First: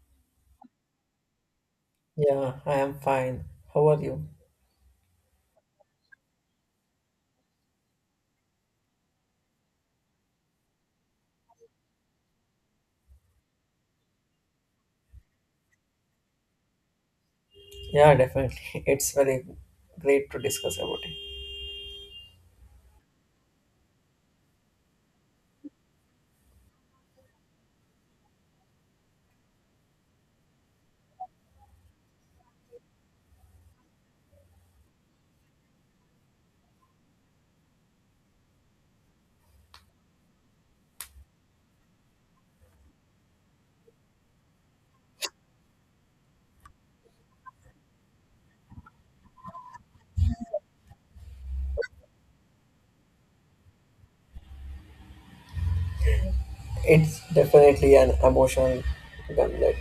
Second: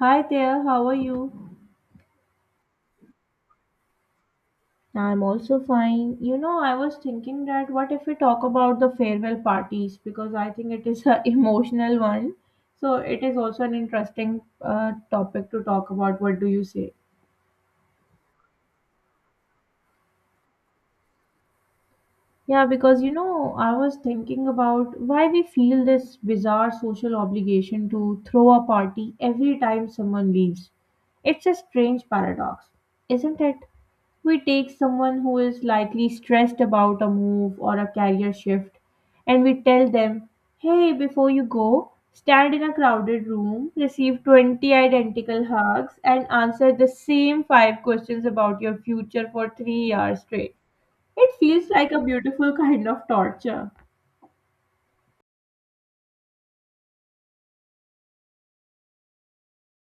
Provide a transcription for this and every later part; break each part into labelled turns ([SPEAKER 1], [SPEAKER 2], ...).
[SPEAKER 1] Hi there, how are you?
[SPEAKER 2] Yeah, I am fine. How are you?
[SPEAKER 1] I'm also fine. You know, I was thinking that what if we talk about the farewell parties because I think it is an emotional one. So it is also an interesting topic to talk about. What do you say?
[SPEAKER 2] Yeah, definitely. It's very great to discuss about it.
[SPEAKER 1] Yeah, because you know, I was thinking about why we feel this bizarre social obligation to throw a party every time someone leaves. It's a strange paradox, isn't it? We take someone who is likely stressed about a move or a career shift, and we tell them, hey, before you go, stand in a crowded room, receive 20 identical hugs, and answer the same five questions about your future for 3 hours straight. It feels like a beautiful kind of torture.
[SPEAKER 2] It's definitely an emotional gauntlet,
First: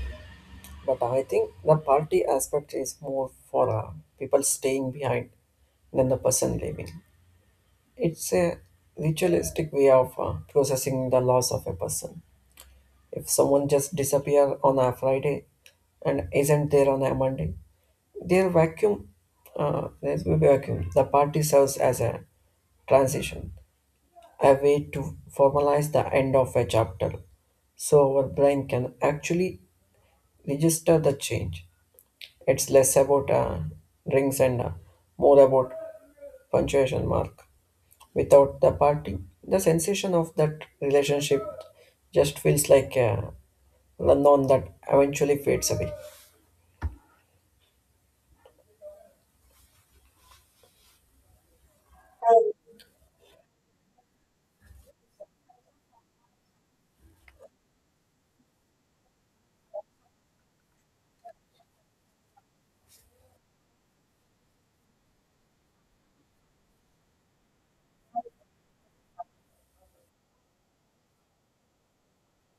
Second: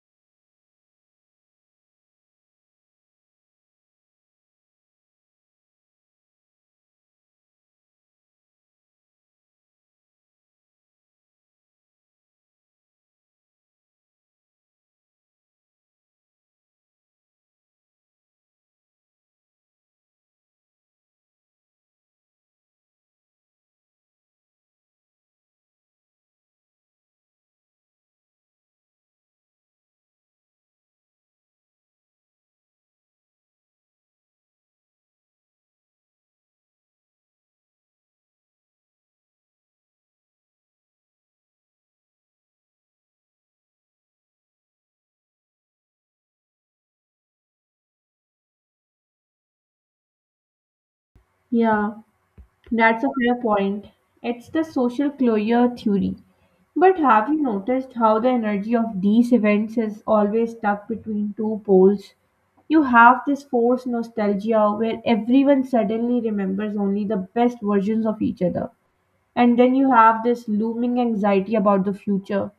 [SPEAKER 2] but I think the party aspect is more for people staying behind than the person leaving. It's a ritualistic way of processing the loss of a person. If someone just disappear on a Friday and isn't there on a Monday, their vacuum, there will be vacuum. The party serves as a transition, a way to formalize the end of a chapter so our brain can actually register the change. It's less about rings and more about punctuation mark. Without the party, the sensation of that relationship just feels like a unknown that eventually fades away.
[SPEAKER 1] Yeah, that's a fair point. It's the social closure theory. But have you noticed how the energy of these events is always stuck between two poles? You have this forced nostalgia where everyone suddenly remembers only the best versions of each other, and then you have this looming anxiety about the future.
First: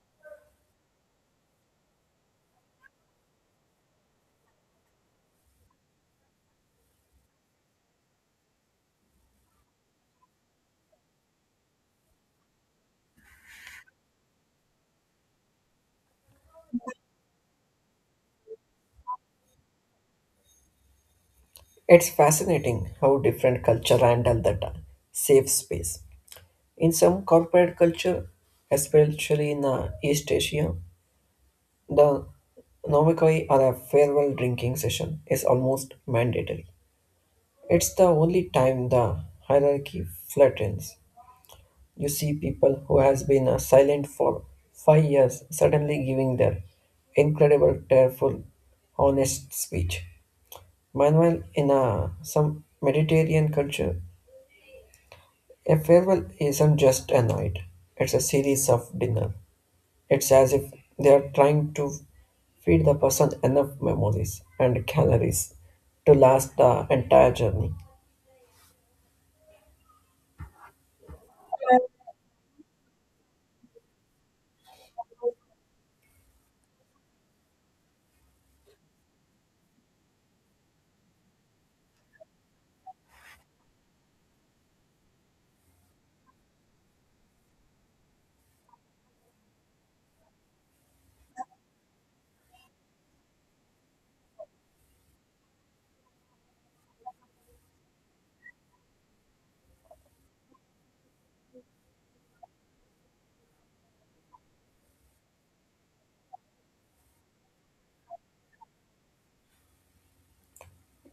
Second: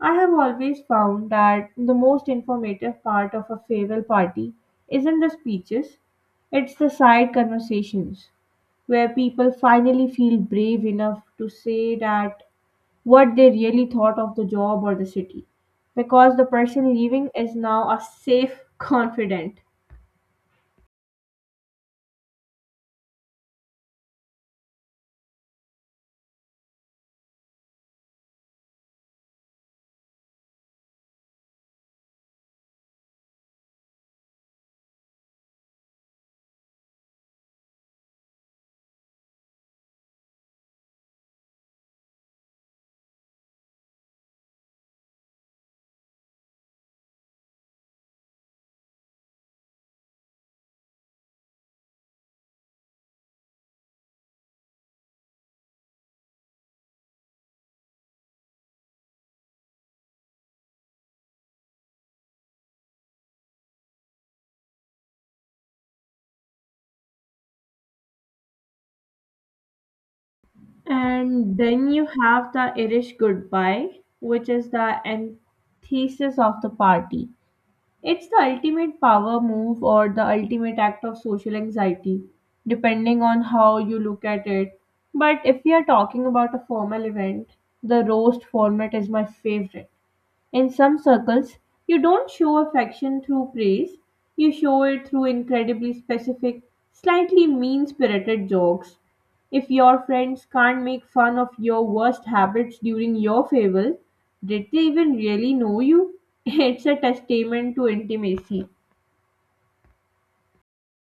[SPEAKER 1] I have always found that the most informative part of a farewell party isn't the speeches, it's the side conversations where people finally feel brave enough to say that what they really thought of the job or the city because the person leaving is now a safe confidant.
[SPEAKER 2] It's fascinating how different culture handle that safe space. In some corporate culture, especially in East Asia, the Nomikoi or a farewell drinking session is almost mandatory. It's the only time the hierarchy flattens. You see people who has been silent for 5 years suddenly giving their incredible, tearful, honest speech. Meanwhile, in some Mediterranean culture, a farewell isn't just a night; it's a series of dinners. It's as if they are trying to feed the person enough memories and calories to last the entire journey.
[SPEAKER 1] And then you have the Irish goodbye, which is the antithesis of the party. It's the ultimate power move or the ultimate act of social anxiety, depending on how you look at it. But if we are talking about a formal event, the roast format is my favorite. In some circles, you don't show affection through praise, you show it through incredibly specific, slightly mean spirited jokes. If your friends can't make fun of your worst habits during your fable, did they even really know you? It's a testament to intimacy.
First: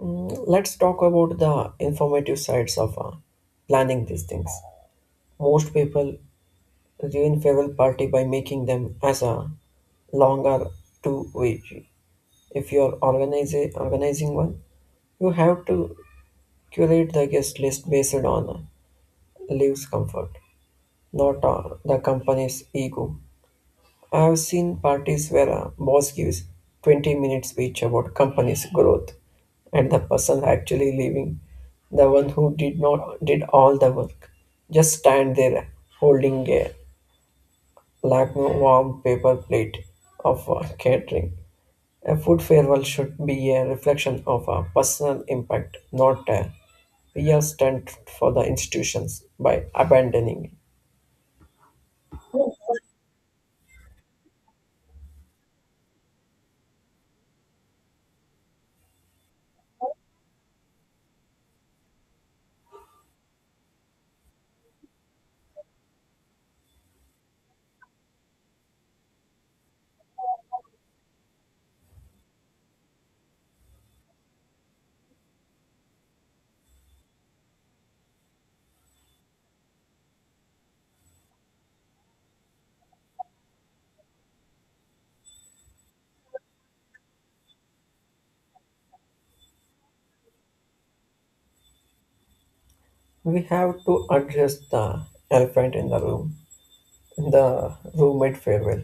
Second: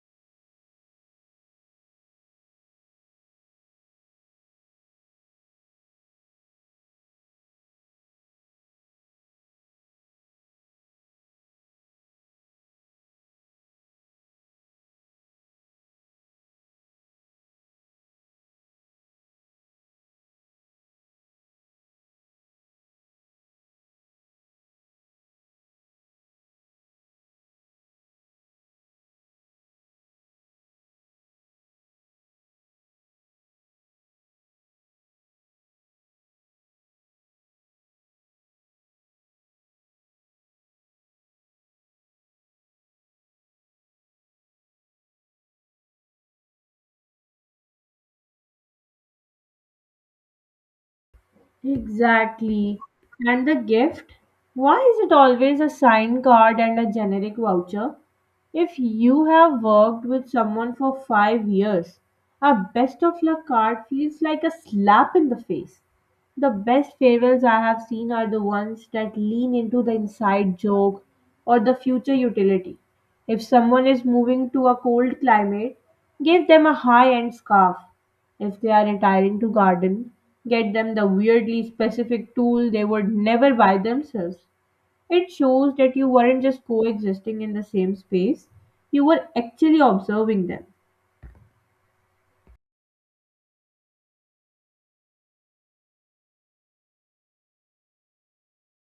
[SPEAKER 2] Let's talk about the informative sides of planning these things. Most people ruin farewell party by making them as a longer to wait. If you are organizing one, you have to curate the guest list based on leaves comfort, not the company's ego. I have seen parties where a boss gives 20-minute speech about company's growth and the person actually leaving, the one who did not did all the work, just stand there holding a lagno warm paper plate of catering. A food farewell should be a reflection of a personal impact, not a PR stunt for the institutions by abandoning.
[SPEAKER 1] Exactly. And the gift? Why is it always a signed card and a generic voucher? If you have worked with someone for 5 years, a best of luck card feels like a slap in the face. The best farewells I have seen are the ones that lean into the inside joke or the future utility. If someone is moving to a cold climate, give them a high end scarf. If they are retiring to garden, get them the weirdly specific tool they would never buy themselves. It shows that you weren't just coexisting in the same space, you were actually observing them.
[SPEAKER 2] We have to address the elephant in the room. The roommate farewell.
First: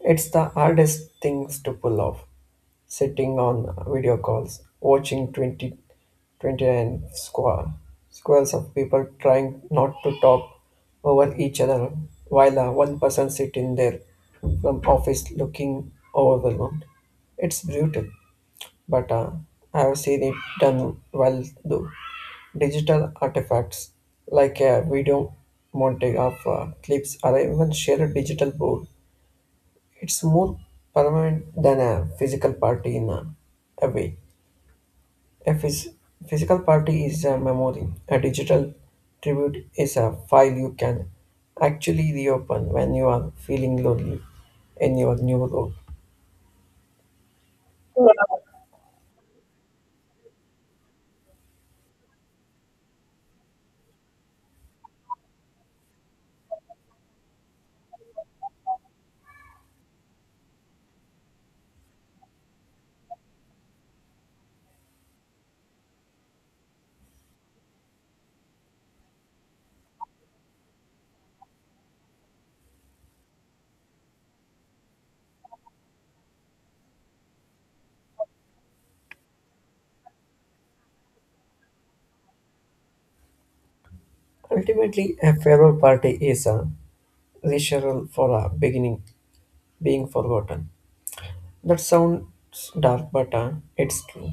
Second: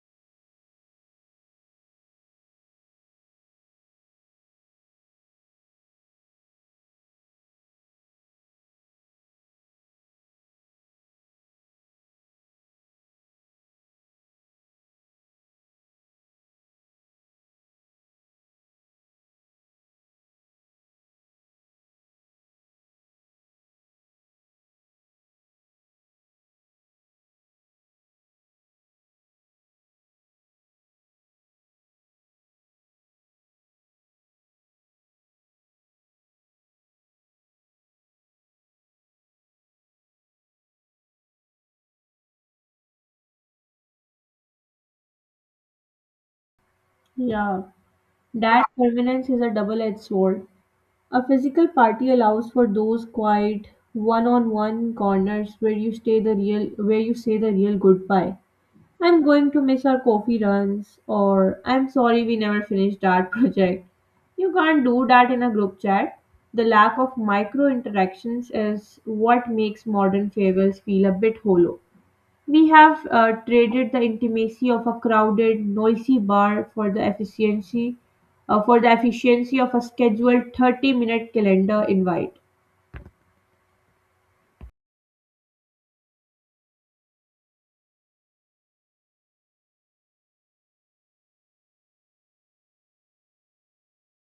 [SPEAKER 2] It's the hardest things to pull off. Sitting on video calls, watching twenty, twenty nine 29 squirrels of people trying not to talk over each other while one person sitting there from office looking overwhelmed. It's brutal but I have seen it done well though. Digital artifacts like a video montage of clips or even share a digital board. It's more permanent than a physical party in a way. A physical party is a memory. A digital tribute is a file you can actually reopen when you are feeling lonely in your new role.
[SPEAKER 1] Yeah, that permanence is a double edged sword. A physical party allows for those quiet one on one corners where you stay the real where you say the real goodbye. I'm going to miss our coffee runs, or I'm sorry we never finished our project. You can't do that in a group chat. The lack of micro interactions is what makes modern favors feel a bit hollow. We have traded the intimacy of a crowded, noisy bar for the efficiency of a scheduled 30-minute calendar invite.
[SPEAKER 2] Ultimately, a farewell party is a rehearsal for a beginning being forgotten. That sounds dark, but it's true.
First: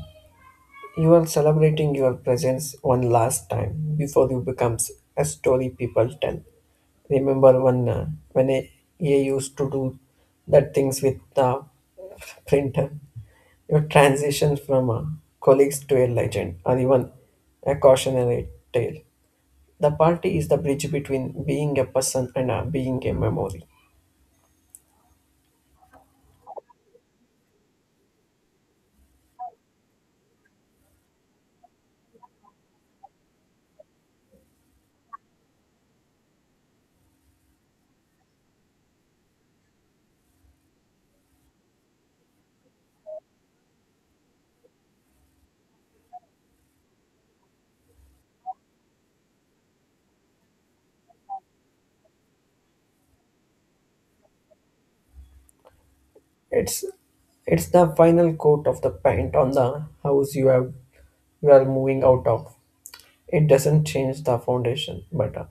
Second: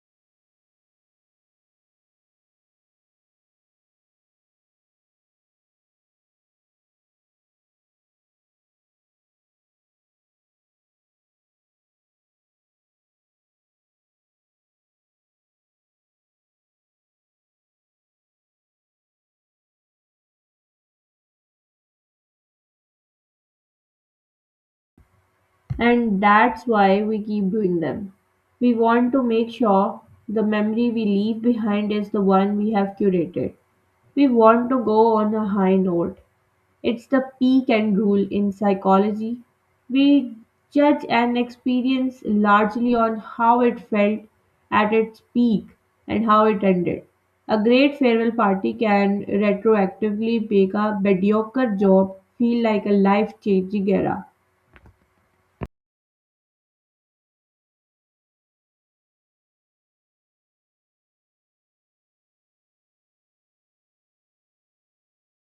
[SPEAKER 2] You are celebrating your presence one last time before you becomes a story people tell. Remember when I used to do that things with the printer. Your transition from a colleagues to a legend or even a cautionary tale. The party is the bridge between being a person and being a memory.
[SPEAKER 1] And that's why we keep doing them. We want to make sure the memory we leave behind is the one we have curated. We want to go on a high note. It's the peak and rule in psychology. We judge an experience largely on how it felt at its peak and how it ended. A great farewell party can retroactively make a mediocre job feel like a life changing era.
[SPEAKER 2] It's it's the final coat of the paint on the house you are moving out of. It doesn't change the foundation, but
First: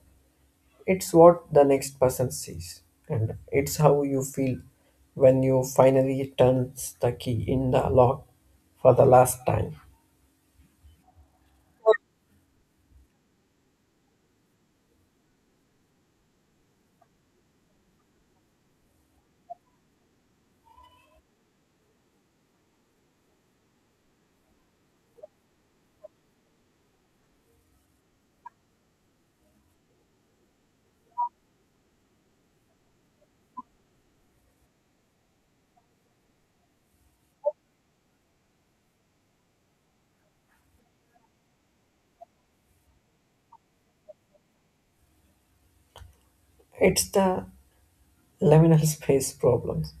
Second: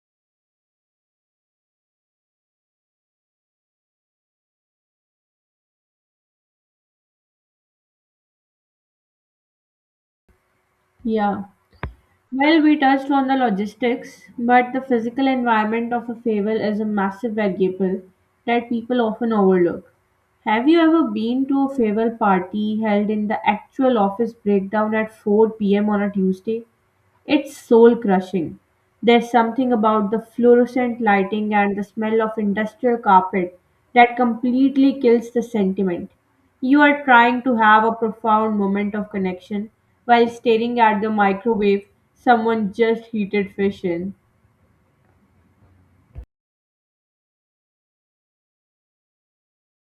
[SPEAKER 2] it's what the next person sees, and it's how you feel when you finally turns the key in the lock for the last time.
[SPEAKER 1] Yeah. Well, we touched on the logistics, but the physical environment of a festival is a massive variable that people often overlook. Have you ever been to a festival party held in the actual office breakdown at 4 p.m. on a Tuesday? It's soul crushing. There's something about the fluorescent lighting and the smell of industrial carpet that completely kills the sentiment. You are trying to have a profound moment of connection while staring at the microwave someone just heated fish in.
[SPEAKER 2] It's the liminal space problems.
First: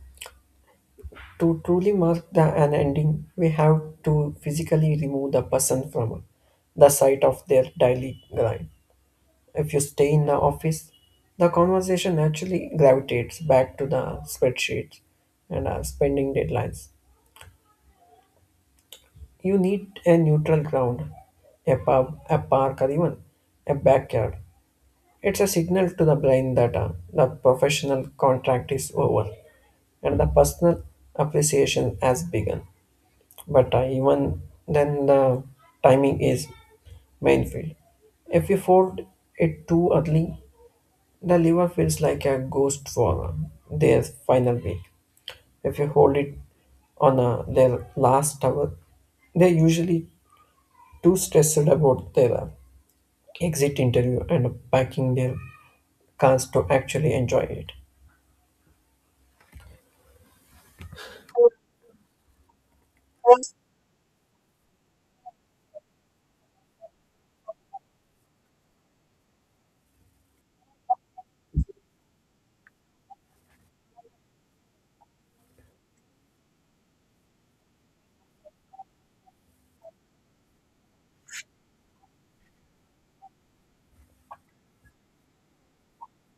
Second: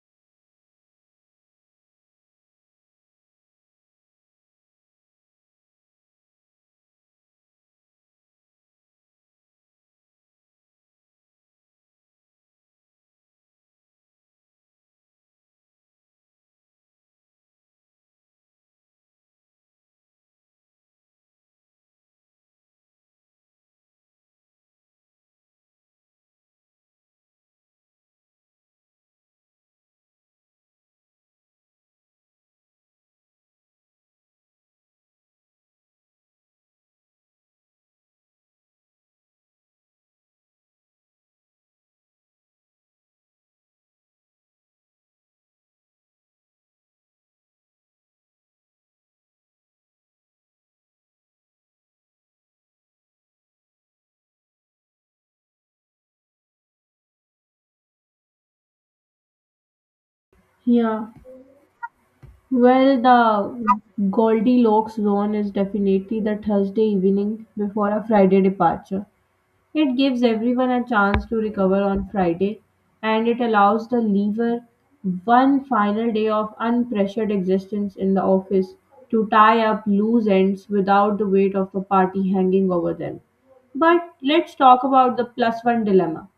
[SPEAKER 2] To truly mark an ending, we have to physically remove the person from the site of their daily grind. If you stay in the office, the conversation naturally gravitates back to the spreadsheets and spending deadlines. You need a neutral ground, a pub, a park, or even a backyard. It's a signal to the brain that the professional contract is over and the personal appreciation has begun. But even then, the timing is main field. If you fold it too early, the liver feels like a ghost for their final week. If you hold it on their last hour, they're usually too stressed about their exit interview and packing their cars to actually enjoy it.
[SPEAKER 1] Yeah. Well, the Goldilocks zone is definitely the Thursday evening before a Friday departure. It gives everyone a chance to recover on Friday and it allows the leaver one final day of unpressured existence in the office to tie up loose ends without the weight of the party hanging over them. But let's talk about the plus one dilemma,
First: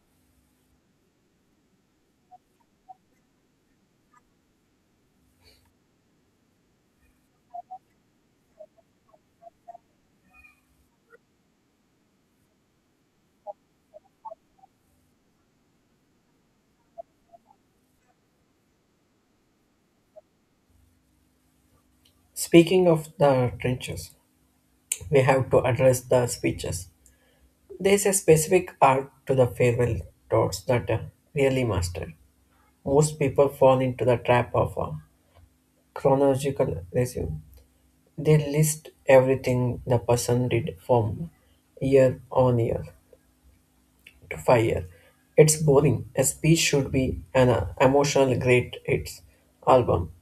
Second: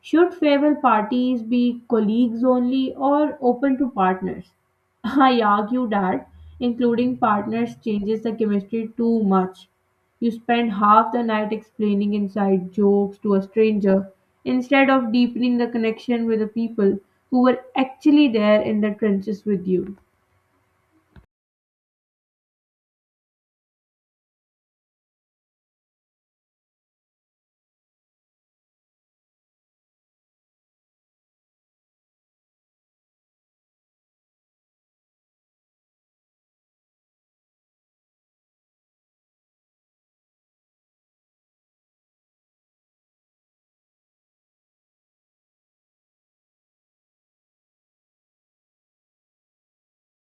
[SPEAKER 1] should favor parties be colleagues only or open to partners? I argue that including partners changes the chemistry too much. You spend half the night explaining inside jokes to a stranger instead of deepening the connection with the people who were actually there in the trenches with you.
[SPEAKER 2] Speaking of the trenches, we have to address the speeches. There's a specific art to the farewell thoughts that really master. Most people fall into the trap of a chronological resume. They list everything the person did from year on year to 5 year. It's boring. A speech should be an emotional great hits album.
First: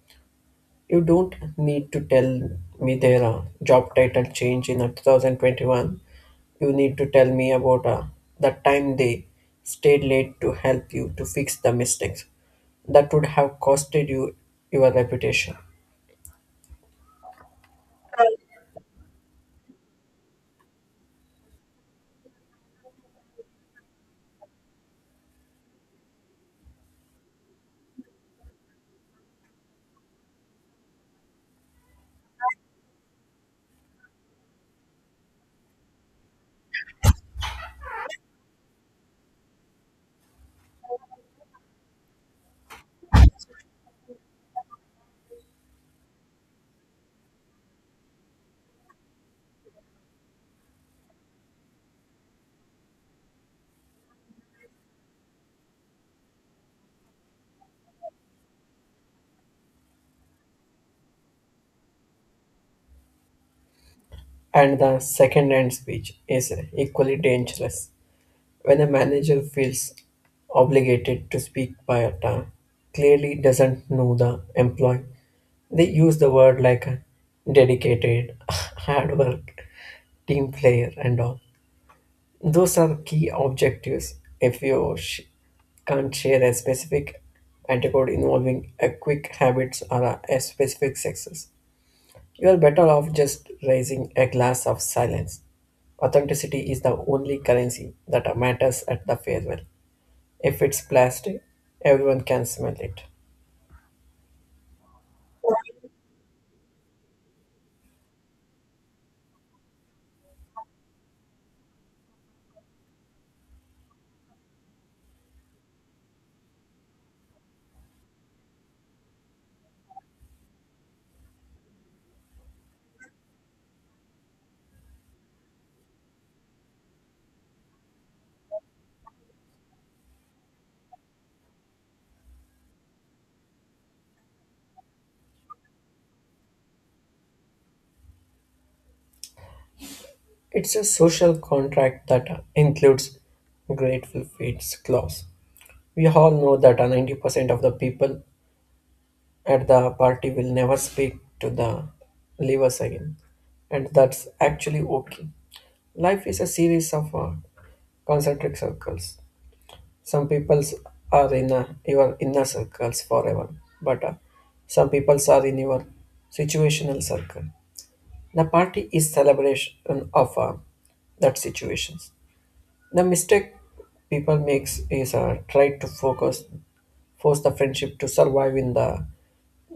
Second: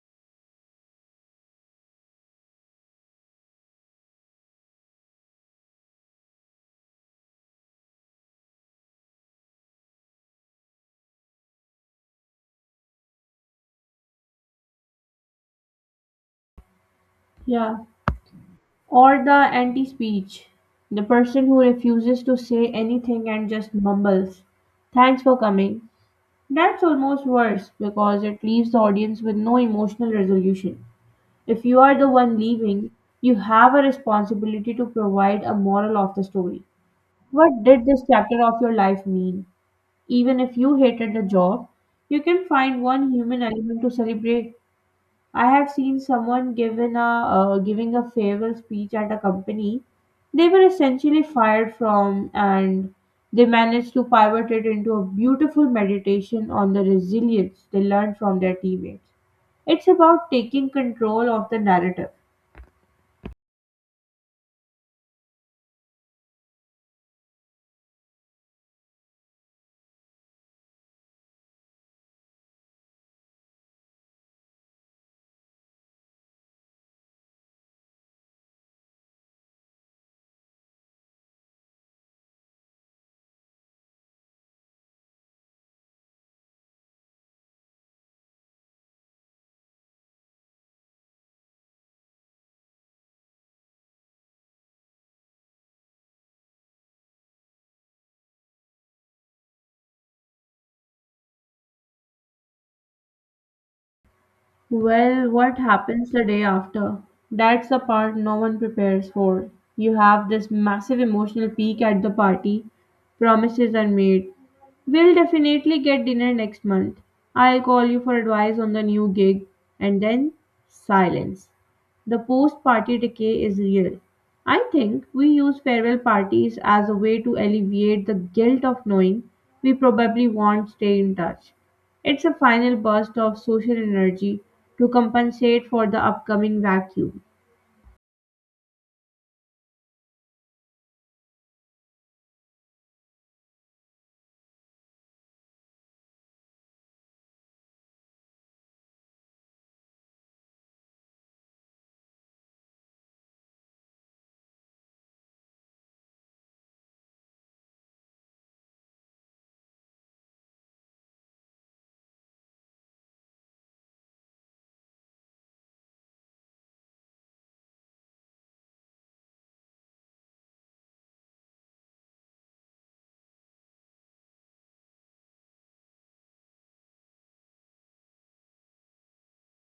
[SPEAKER 2] You don't need to tell me their job title change in 2021. You need to tell me about the time they stayed late to help you to fix the mistakes that would have costed you your reputation.
[SPEAKER 1] Yeah. Or the anti speech. The person who refuses to say anything and just mumbles. Thanks for coming. That's almost worse because it leaves the audience with no emotional resolution. If you are the one leaving, you have a responsibility to provide a moral of the story. What did this chapter of your life mean? Even if you hated the job, you can find one human element to celebrate. I have seen someone given a giving a farewell speech at a company they were essentially fired from, and they managed to pivot it into a beautiful meditation on the resilience they learned from their teammates. It's about taking control of the narrative.
[SPEAKER 2] And the second end speech is equally dangerous. When a manager feels obligated to speak by a tongue, clearly doesn't know the employee. They use the word like a dedicated, hard work, team player, and all. Those are key objectives. If you can't share a specific antidote involving a quick habits or a specific success, you are better off just raising a glass of silence. Authenticity is the only currency that matters at the farewell. If it's plastic, everyone can smell it.
[SPEAKER 1] Well, what happens the day after? That's the part no one prepares for. You have this massive emotional peak at the party. Promises are made. We'll definitely get dinner next month. I'll call you for advice on the new gig. And then, silence. The post party decay is real. I think we use farewell parties as a way to alleviate the guilt of knowing we probably won't stay in touch. It's a final burst of social energy to compensate for the upcoming vacuum.
[SPEAKER 2] It's a social contract that includes grateful feeds clause. We all know that 90% of the people at the party will never speak to the leavers again, and that's actually okay. Life is a series of concentric circles. Some people are in your inner circles forever, but some people are in your situational circle. The party is celebration of that situations. The mistake people makes is try to focus, force the friendship to survive in the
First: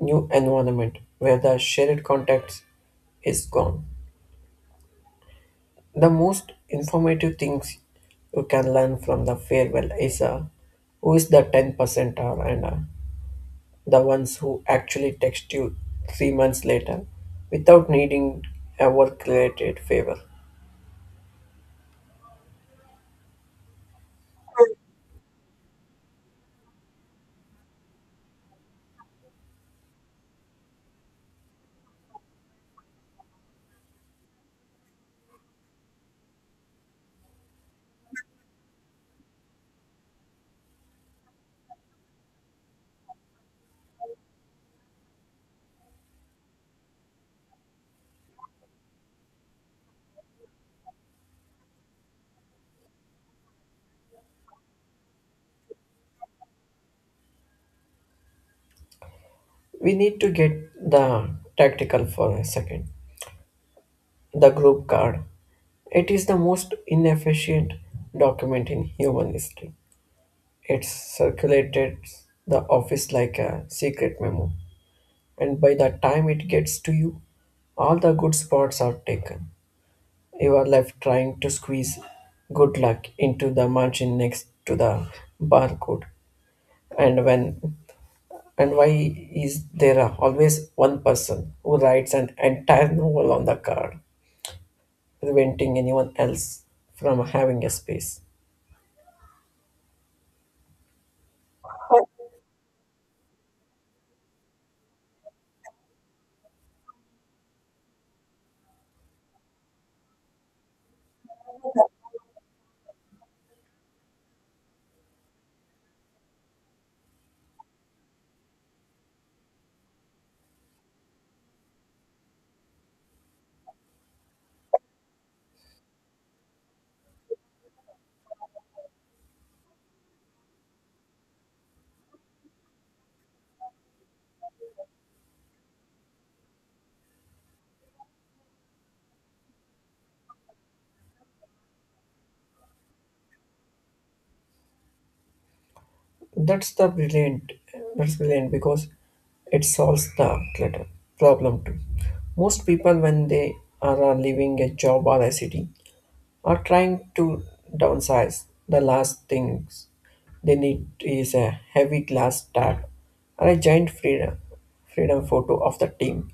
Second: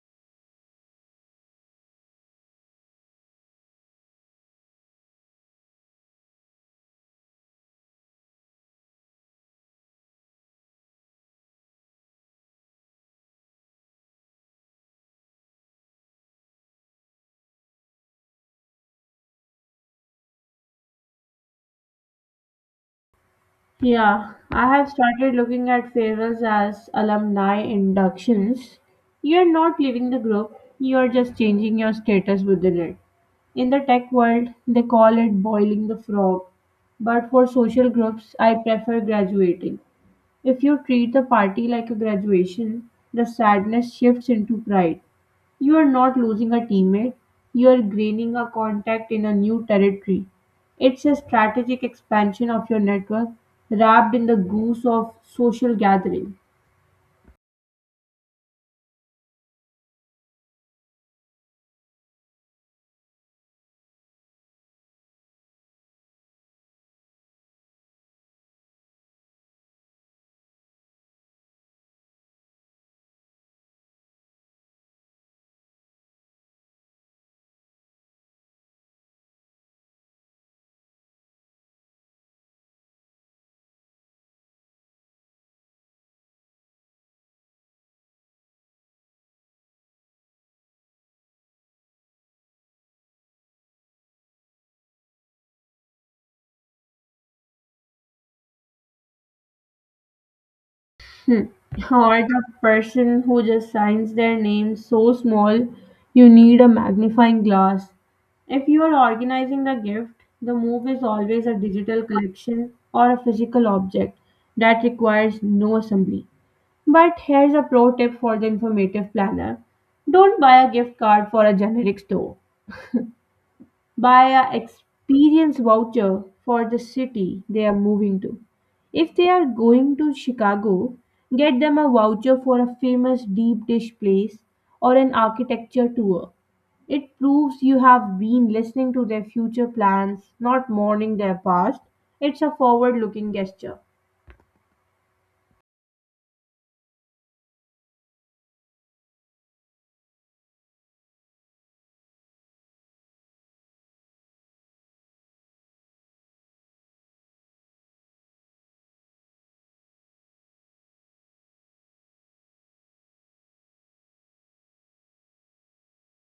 [SPEAKER 2] new environment where the shared context is gone. The most informative things you can learn from the farewell is who is the 10% are and the ones who actually text you 3 months later without needing a work related favor.
[SPEAKER 1] Yeah, I have started looking at farewells as alumni inductions. You're not leaving the group, you're just changing your status within it. In the tech world, they call it boiling the frog, but for social groups, I prefer graduating. If you treat the party like a graduation, the sadness shifts into pride. You are not losing a teammate, you are gaining a contact in a new territory. It's a strategic expansion of your network wrapped in the goose of social gathering.
[SPEAKER 2] We need to get the tactical for a second. The group card. It is the most inefficient document in human history. It circulated the office like a secret memo. And by the time it gets to you, all the good spots are taken. You are left trying to squeeze good luck into the margin next to the barcode. And when And why is there always one person who writes an entire novel on the card, preventing anyone else from having a space?
[SPEAKER 1] Hmm. Or the person who just signs their name so small you need a magnifying glass. If you are organizing the gift, the move is always a digital collection or a physical object that requires no assembly. But here's a pro tip for the informative planner. Don't buy a gift card for a generic store. Buy a experience voucher for the city they are moving to. If they are going to Chicago, get them a voucher for a famous deep dish place or an architecture tour. It proves you have been listening to their future plans, not mourning their past. It's a forward looking gesture.
[SPEAKER 2] That's the brilliant. That's brilliant because it solves the clutter problem too. Most people, when they are leaving a job or a city, are trying to downsize. The last things they need is a heavy glass tag or a giant freedom photo of the team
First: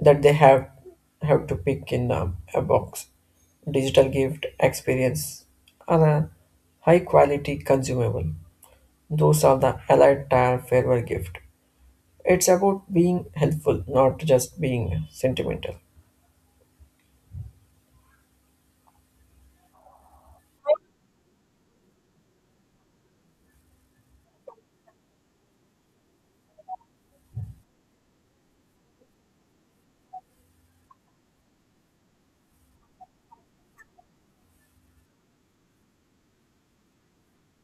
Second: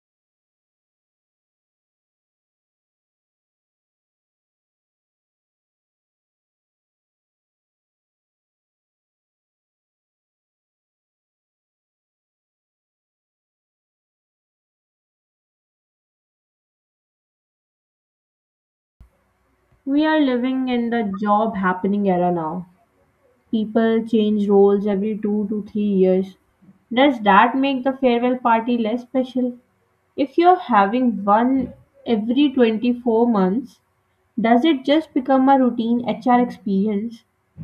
[SPEAKER 2] that they have to pick in a box. Digital gift experience and a high quality consumable, those are the allied tire farewell gift. It's about being helpful, not just being sentimental.
[SPEAKER 1] We are living in the job happening era now. People change roles every 2 to 3 years. Does that make the farewell party less special? If you're having one every 24 months, does it just become a routine HR experience?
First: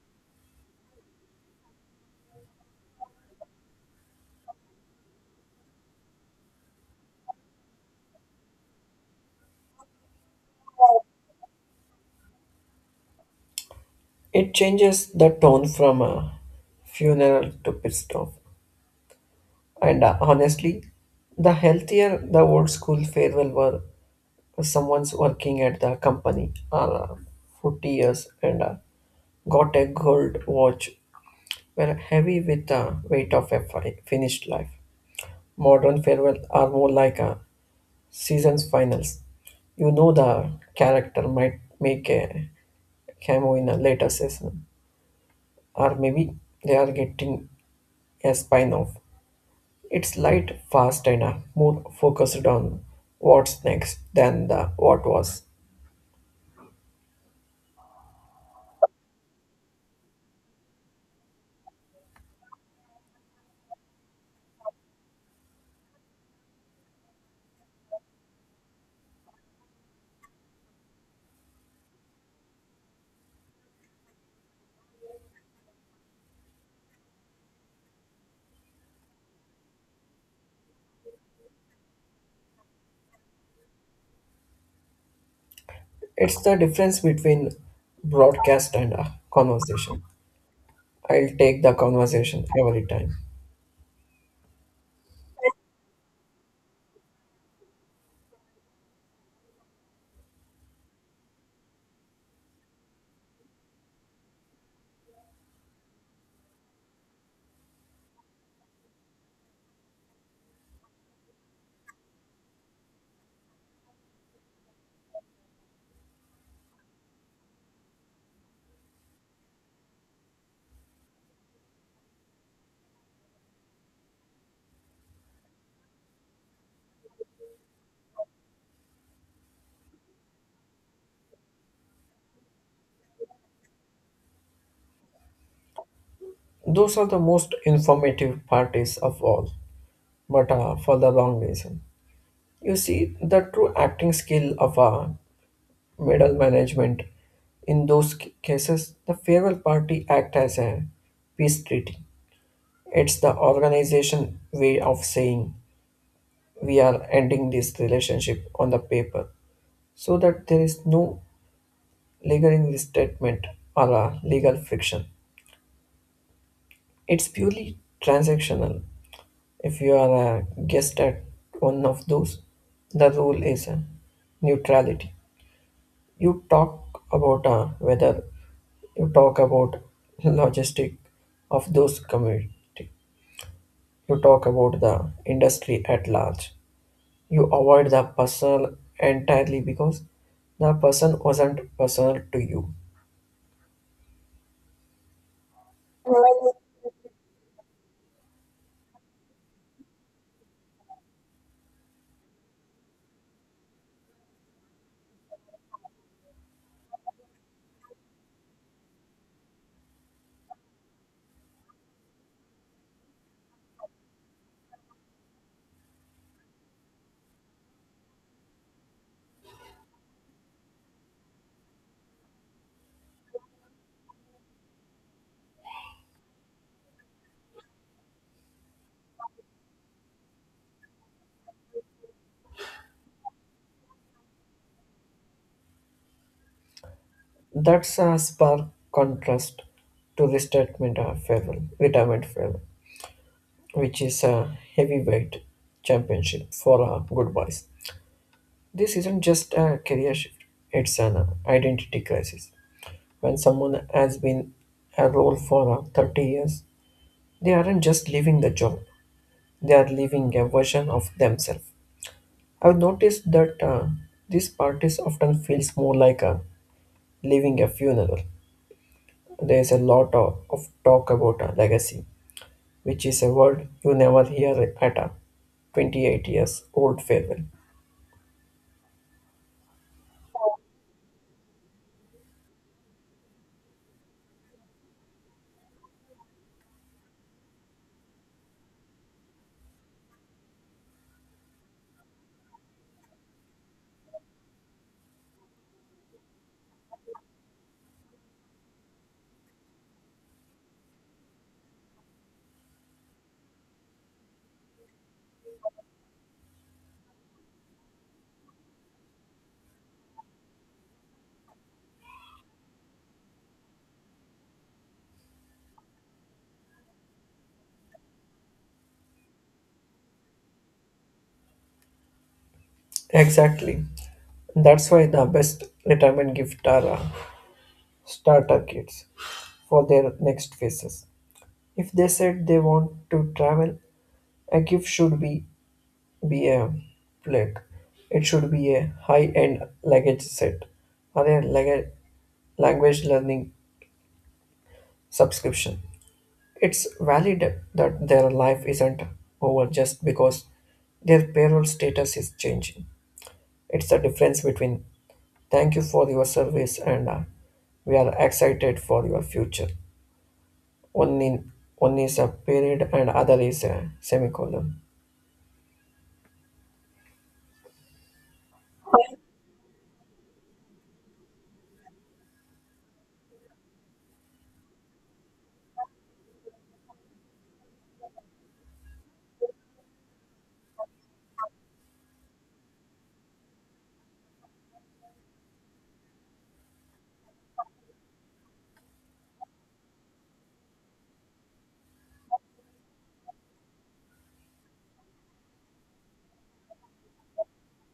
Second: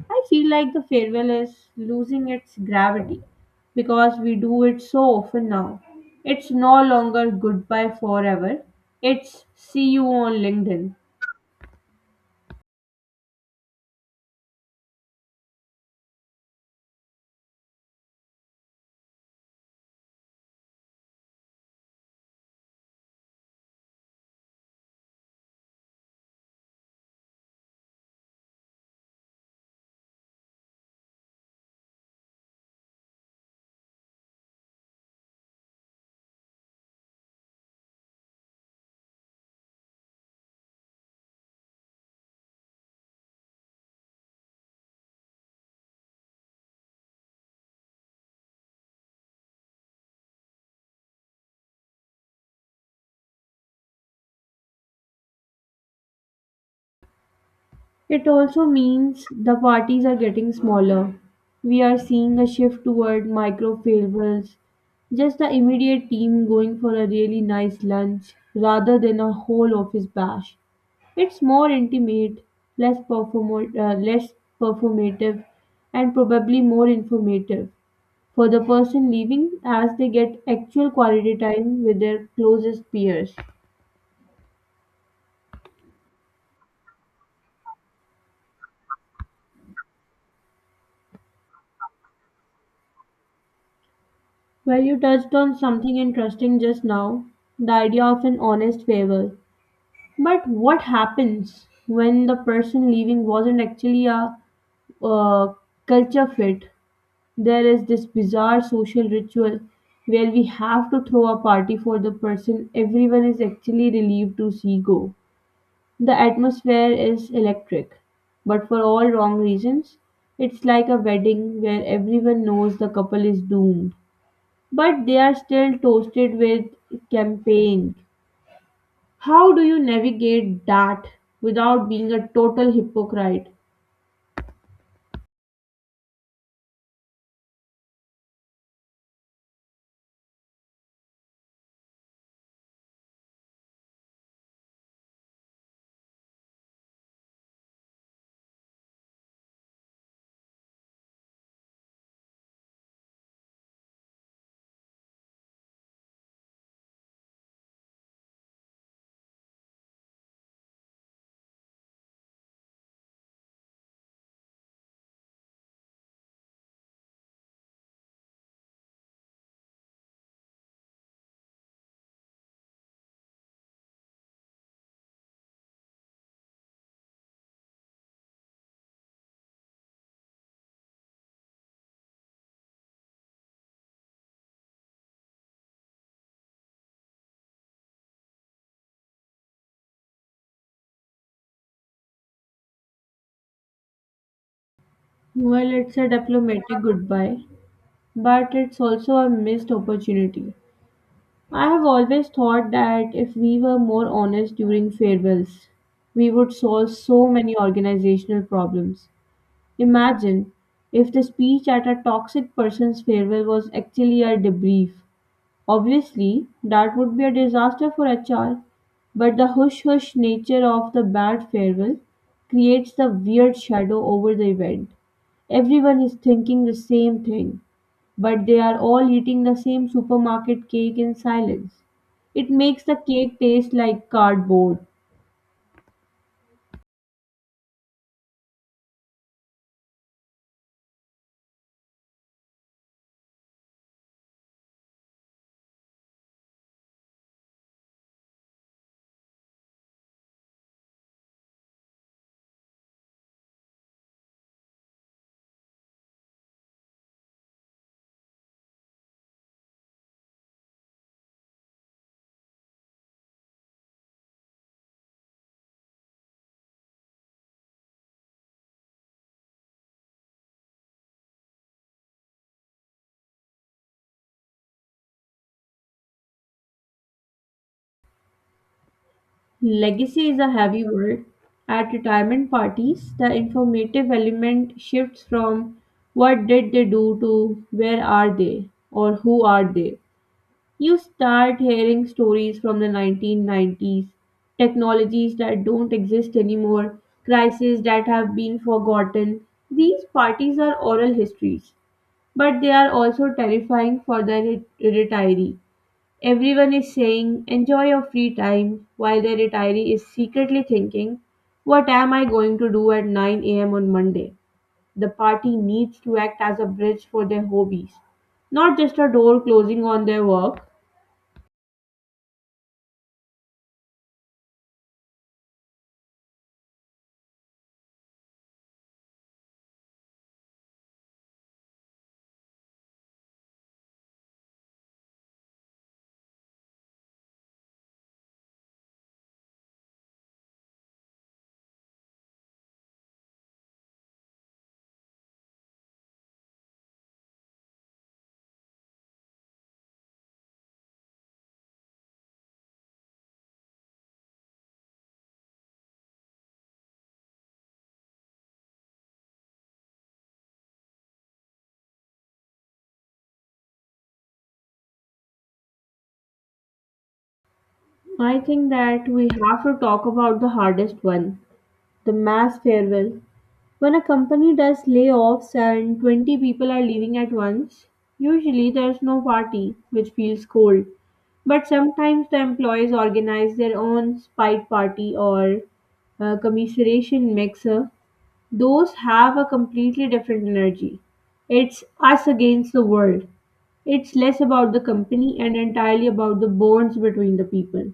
[SPEAKER 1] I feel like the farewell is losing its gravity because we do it so often now. It's no longer goodbye forever, it's see you on LinkedIn.
[SPEAKER 2] It changes the tone from a funeral to pissed off and honestly, the healthier the old school farewell were someone's working at the company 40 years and got a gold watch, were heavy with the weight of a finished life. Modern farewell are more like a season's finals. You know the character might make a cameo in a later season, or maybe they are getting a spin-off. It's light, fast, and more focused on what's next than the what was.
[SPEAKER 1] It also means the parties are getting smaller. We are seeing a shift toward micro favors, just the immediate team going for a really nice lunch rather than a whole office bash. It's more intimate, less performative, and probably more informative for the person leaving as they get actual quality time with their closest peers.
[SPEAKER 2] It's the difference between broadcast and a conversation. I'll take the conversation every time.
[SPEAKER 1] Well, you touched on something interesting just now, the idea of an honest favor. But what happens when the person leaving wasn't actually a uh, culture fit? There is this bizarre social ritual where we have to throw a party for the person everyone is actually relieved to see go. The atmosphere is electric, but for all wrong reasons. It's like a wedding where everyone knows the couple is doomed, but they are still toasted with champagne. How do you navigate that without being a total hypocrite?
[SPEAKER 2] Those are the most informative parties of all, but for the wrong reason. You see, the true acting skill of a middle management in those cases, the farewell party act as a peace treaty. It's the organization way of saying we are ending this relationship on the paper, so that there is no lingering statement or legal friction. It's purely transactional. If you are a guest at one of those, the rule is neutrality. You talk about uh, whether you talk about logistic of those community. You talk about the industry at large. You avoid the personal entirely because the person wasn't personal to you.
[SPEAKER 1] Well, it's a diplomatic goodbye, but it's also a missed opportunity. I have always thought that if we were more honest during farewells, we would solve so many organizational problems. Imagine if the speech at a toxic person's farewell was actually a debrief. Obviously, that would be a disaster for HR, but the hush hush nature of the bad farewell creates the weird shadow over the event. Everyone is thinking the same thing, but they are all eating the same supermarket cake in silence. It makes the cake taste like cardboard.
[SPEAKER 2] That's a spark contrast to restatement of farewell, retirement farewell, which is a heavyweight championship for good boys. This isn't just a career shift, it's an identity crisis. When someone has been a role for 30 years, they aren't just leaving the job, they are leaving a version of themselves. I've noticed that these parties often feels more like a leaving a funeral. There's a lot of talk about a legacy, which is a word you never hear at a 28 years old farewell.
[SPEAKER 1] Legacy is a heavy word. At retirement parties, the informative element shifts from what did they do to where are they or who are they. You start hearing stories from the 1990s, technologies that don't exist anymore, crises that have been forgotten. These parties are oral histories, but they are also terrifying for the retiree. Everyone is saying, enjoy your free time, while the retiree is secretly thinking, what am I going to do at 9 a.m. on Monday? The party needs to act as a bridge for their hobbies, not just a door closing on their work.
[SPEAKER 2] Exactly. That's why the best retirement gift are starter kits for their next phases. If they said they want to travel, a gift should be a plate. It should be a high-end luggage set or a language learning subscription. It's valid that their life isn't over just because their payroll status is changing. It's the difference between Thank you for your service, and we are excited for your future. One is a period, and other is a semicolon.
[SPEAKER 1] I think that we have to talk about the hardest one, the mass farewell. When a company does layoffs and 20 people are leaving at once, usually there's no party, which feels cold. But sometimes the employees organize their own spite party or commiseration mixer. Those have a completely different energy. It's us against the world. It's less about the company and entirely about the bonds between the people.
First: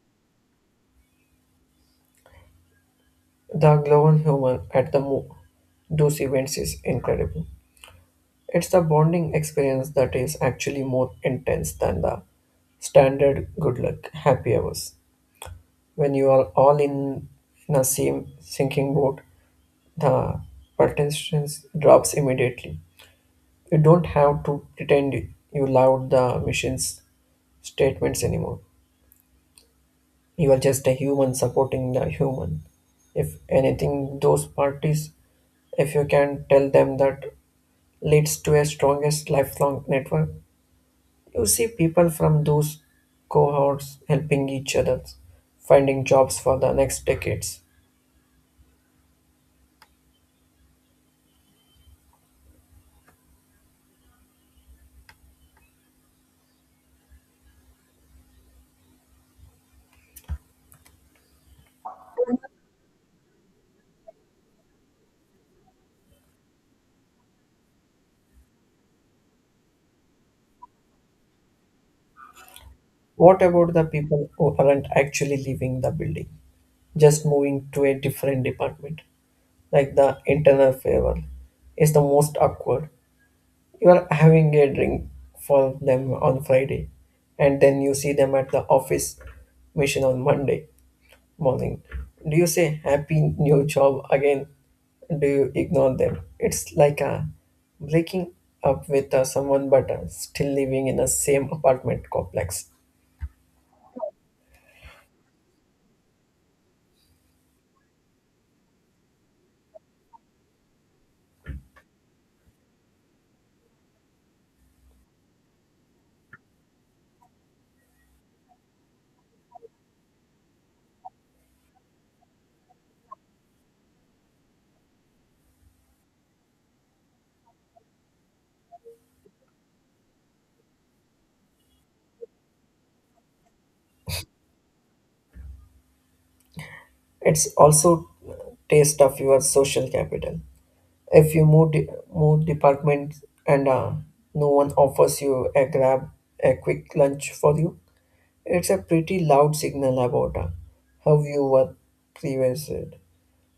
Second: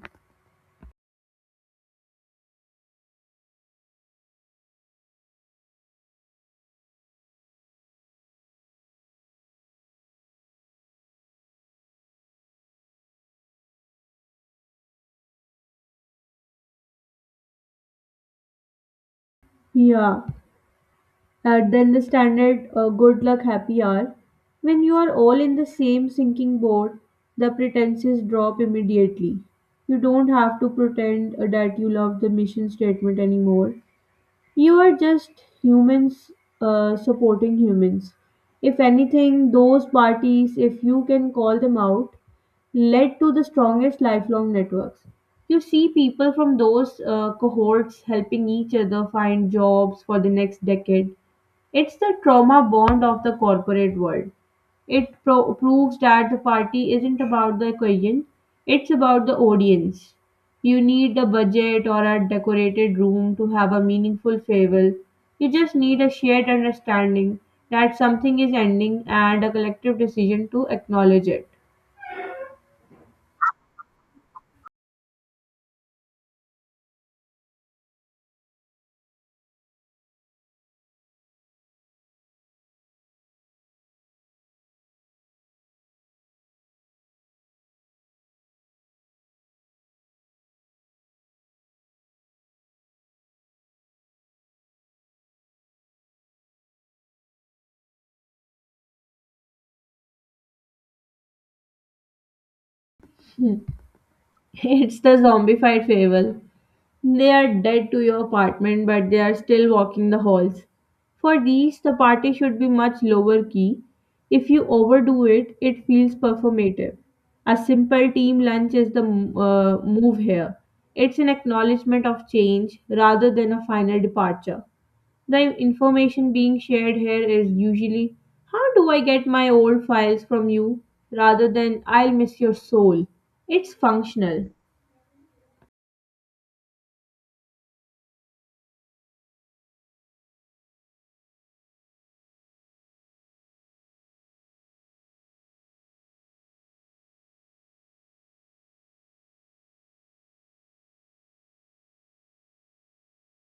[SPEAKER 2] The global human at the those events is incredible. It's the bonding experience that is actually more intense than the standard good luck happy hours. When you are all in a same sinking boat,
[SPEAKER 1] Yeah,
[SPEAKER 2] the pertension
[SPEAKER 1] then the
[SPEAKER 2] drops
[SPEAKER 1] standard
[SPEAKER 2] immediately.
[SPEAKER 1] good luck
[SPEAKER 2] You
[SPEAKER 1] happy
[SPEAKER 2] don't
[SPEAKER 1] hour.
[SPEAKER 2] have to
[SPEAKER 1] When you
[SPEAKER 2] pretend
[SPEAKER 1] are all in the
[SPEAKER 2] you love
[SPEAKER 1] same
[SPEAKER 2] the
[SPEAKER 1] sinking boat,
[SPEAKER 2] machine's
[SPEAKER 1] the
[SPEAKER 2] statements
[SPEAKER 1] pretenses
[SPEAKER 2] anymore.
[SPEAKER 1] drop immediately. You don't
[SPEAKER 2] You are
[SPEAKER 1] have to
[SPEAKER 2] just a human
[SPEAKER 1] pretend that you
[SPEAKER 2] supporting the
[SPEAKER 1] love the
[SPEAKER 2] human.
[SPEAKER 1] mission statement
[SPEAKER 2] If
[SPEAKER 1] anymore.
[SPEAKER 2] anything, those
[SPEAKER 1] You are
[SPEAKER 2] parties,
[SPEAKER 1] just
[SPEAKER 2] if you
[SPEAKER 1] humans
[SPEAKER 2] can tell them that
[SPEAKER 1] supporting humans.
[SPEAKER 2] leads to a
[SPEAKER 1] If
[SPEAKER 2] strongest
[SPEAKER 1] anything,
[SPEAKER 2] lifelong
[SPEAKER 1] those
[SPEAKER 2] network,
[SPEAKER 1] parties, if you can
[SPEAKER 2] you
[SPEAKER 1] call
[SPEAKER 2] see
[SPEAKER 1] them
[SPEAKER 2] people
[SPEAKER 1] out,
[SPEAKER 2] from those
[SPEAKER 1] led to the
[SPEAKER 2] cohorts
[SPEAKER 1] strongest
[SPEAKER 2] helping
[SPEAKER 1] lifelong
[SPEAKER 2] each other,
[SPEAKER 1] networks. You see
[SPEAKER 2] finding
[SPEAKER 1] people
[SPEAKER 2] jobs
[SPEAKER 1] from
[SPEAKER 2] for the
[SPEAKER 1] those
[SPEAKER 2] next decades.
[SPEAKER 1] cohorts helping each other find jobs for the next decade. It's the trauma bond of the corporate world. It proves that the party isn't about the occasion, it's about the audience. You need a budget or a decorated room to have a meaningful farewell. You just need a shared understanding that something is ending and a collective decision to acknowledge it.
[SPEAKER 2] What about the people who aren't actually leaving the building, just moving to a different department? Like the internal favor, is the most awkward. You are having a drink for them on Friday, and then you see them at the office mission on Monday morning. Do you say happy new job again? Do you ignore them? It's like a breaking up with someone but still living in the same apartment complex.
[SPEAKER 1] It's the zombified farewell. They are dead to your apartment, but they are still walking the halls. For these, the party should be much lower key. If you overdo it, it feels performative. A simple team lunch is the move here. It's an acknowledgement of change rather than a final departure. The information being shared here is usually, how do I get my old files from you, rather than, I'll miss your soul. It's functional.
[SPEAKER 2] It's also taste of your social capital. If you move departments and no one offers you a grab a quick lunch for you, it's a pretty loud signal about how you were previously.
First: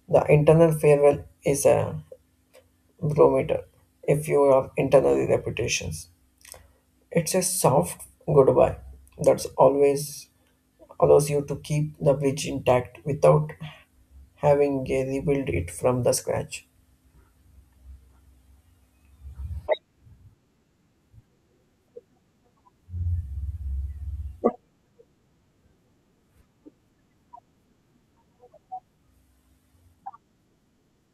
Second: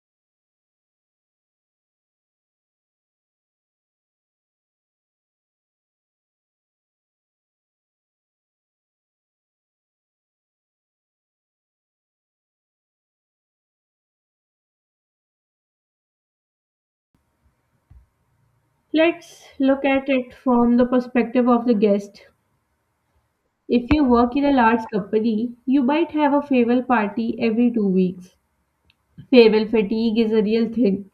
[SPEAKER 2] The internal farewell is a barometer. If you have internal reputations, it's a soft goodbye that's always allows you to keep the bridge intact without having rebuild it from the scratch.
[SPEAKER 1] Let's look at it from the perspective of the guest. If you work in a large company, you might have a farewell party every 2 weeks. Farewell fatigue is a real thing.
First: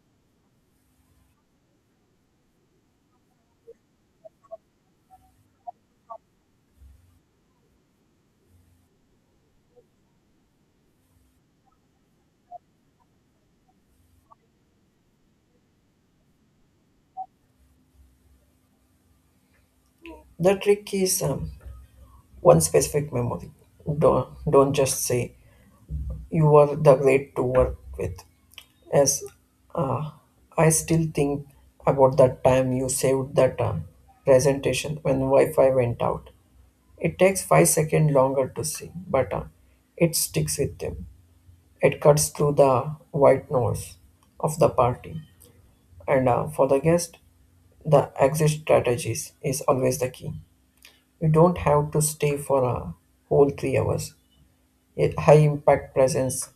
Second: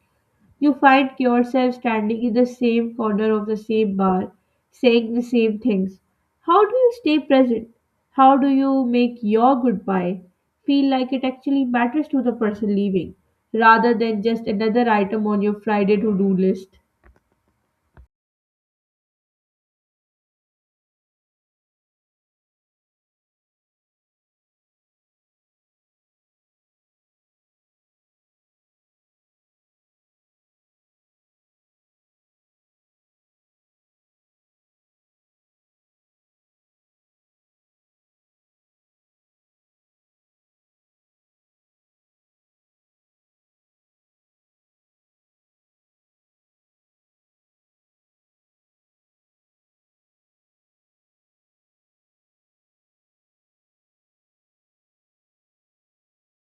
[SPEAKER 1] You find yourself standing in the same corner of the same bar, saying the same things. How do you stay present? How do you make your goodbye feel like it actually matters to the person leaving, rather than just another item on your Friday to do list?
[SPEAKER 2] The trick is one specific memory. Don't just say you were the great to work with. As uh, I still think about that time you saved that presentation when Wi-Fi went out. It takes 5 seconds longer to see, but it sticks with them. It cuts through the white noise of the party. And for the guest, the exit strategies is always the key. You don't have to stay for a whole 3 hours. A high impact presence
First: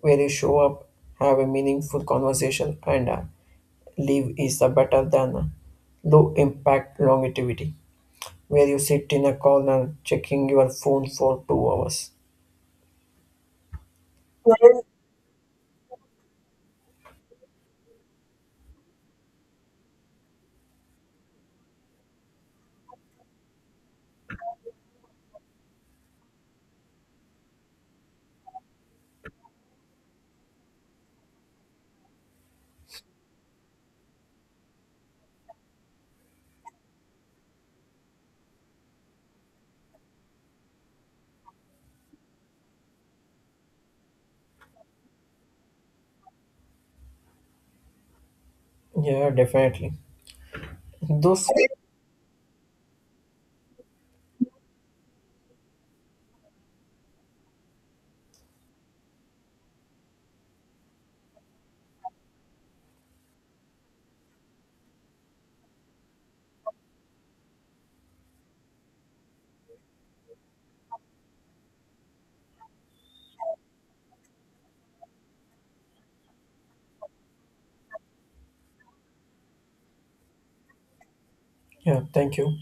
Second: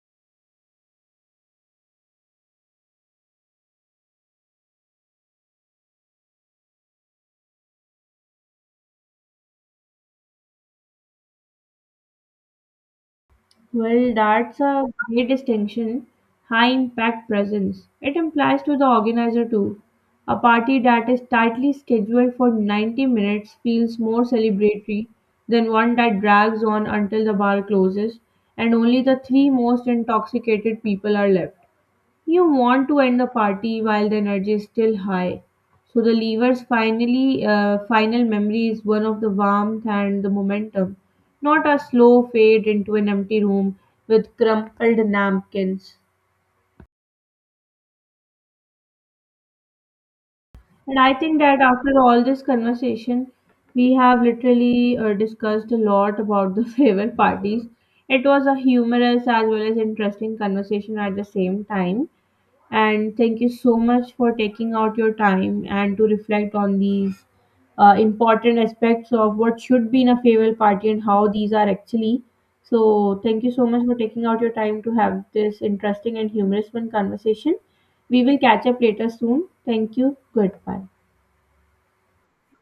[SPEAKER 2] where you show up, have a meaningful conversation, and leave is better than low impact longevity where you sit in a corner checking your phone for 2 hours.
[SPEAKER 1] Well, that's a great distinction. High impact presence. It implies to the organizer too. A party that is tightly scheduled for 90 minutes feels more celebratory than one that drags on until the bar closes and only the three most intoxicated people are left. You want to end the party while the energy is still high. So the lever's finally final memory is one of the warmth and the momentum, not a slow fade into an empty room with crumpled napkins.
[SPEAKER 2] Yeah, definitely.
[SPEAKER 1] And I think
[SPEAKER 2] Those,
[SPEAKER 1] that after all this conversation, we have literally discussed a lot about the favorite parties. It was a humorous as well as interesting conversation at the same time. And thank you so much for taking out your time and to reflect on these important aspects of what should be in a farewell party and how these are actually. So, thank you so much for taking out your time to have this interesting and humorous one conversation. We will catch up later soon. Thank you. Goodbye.
[SPEAKER 2] yeah, thank you.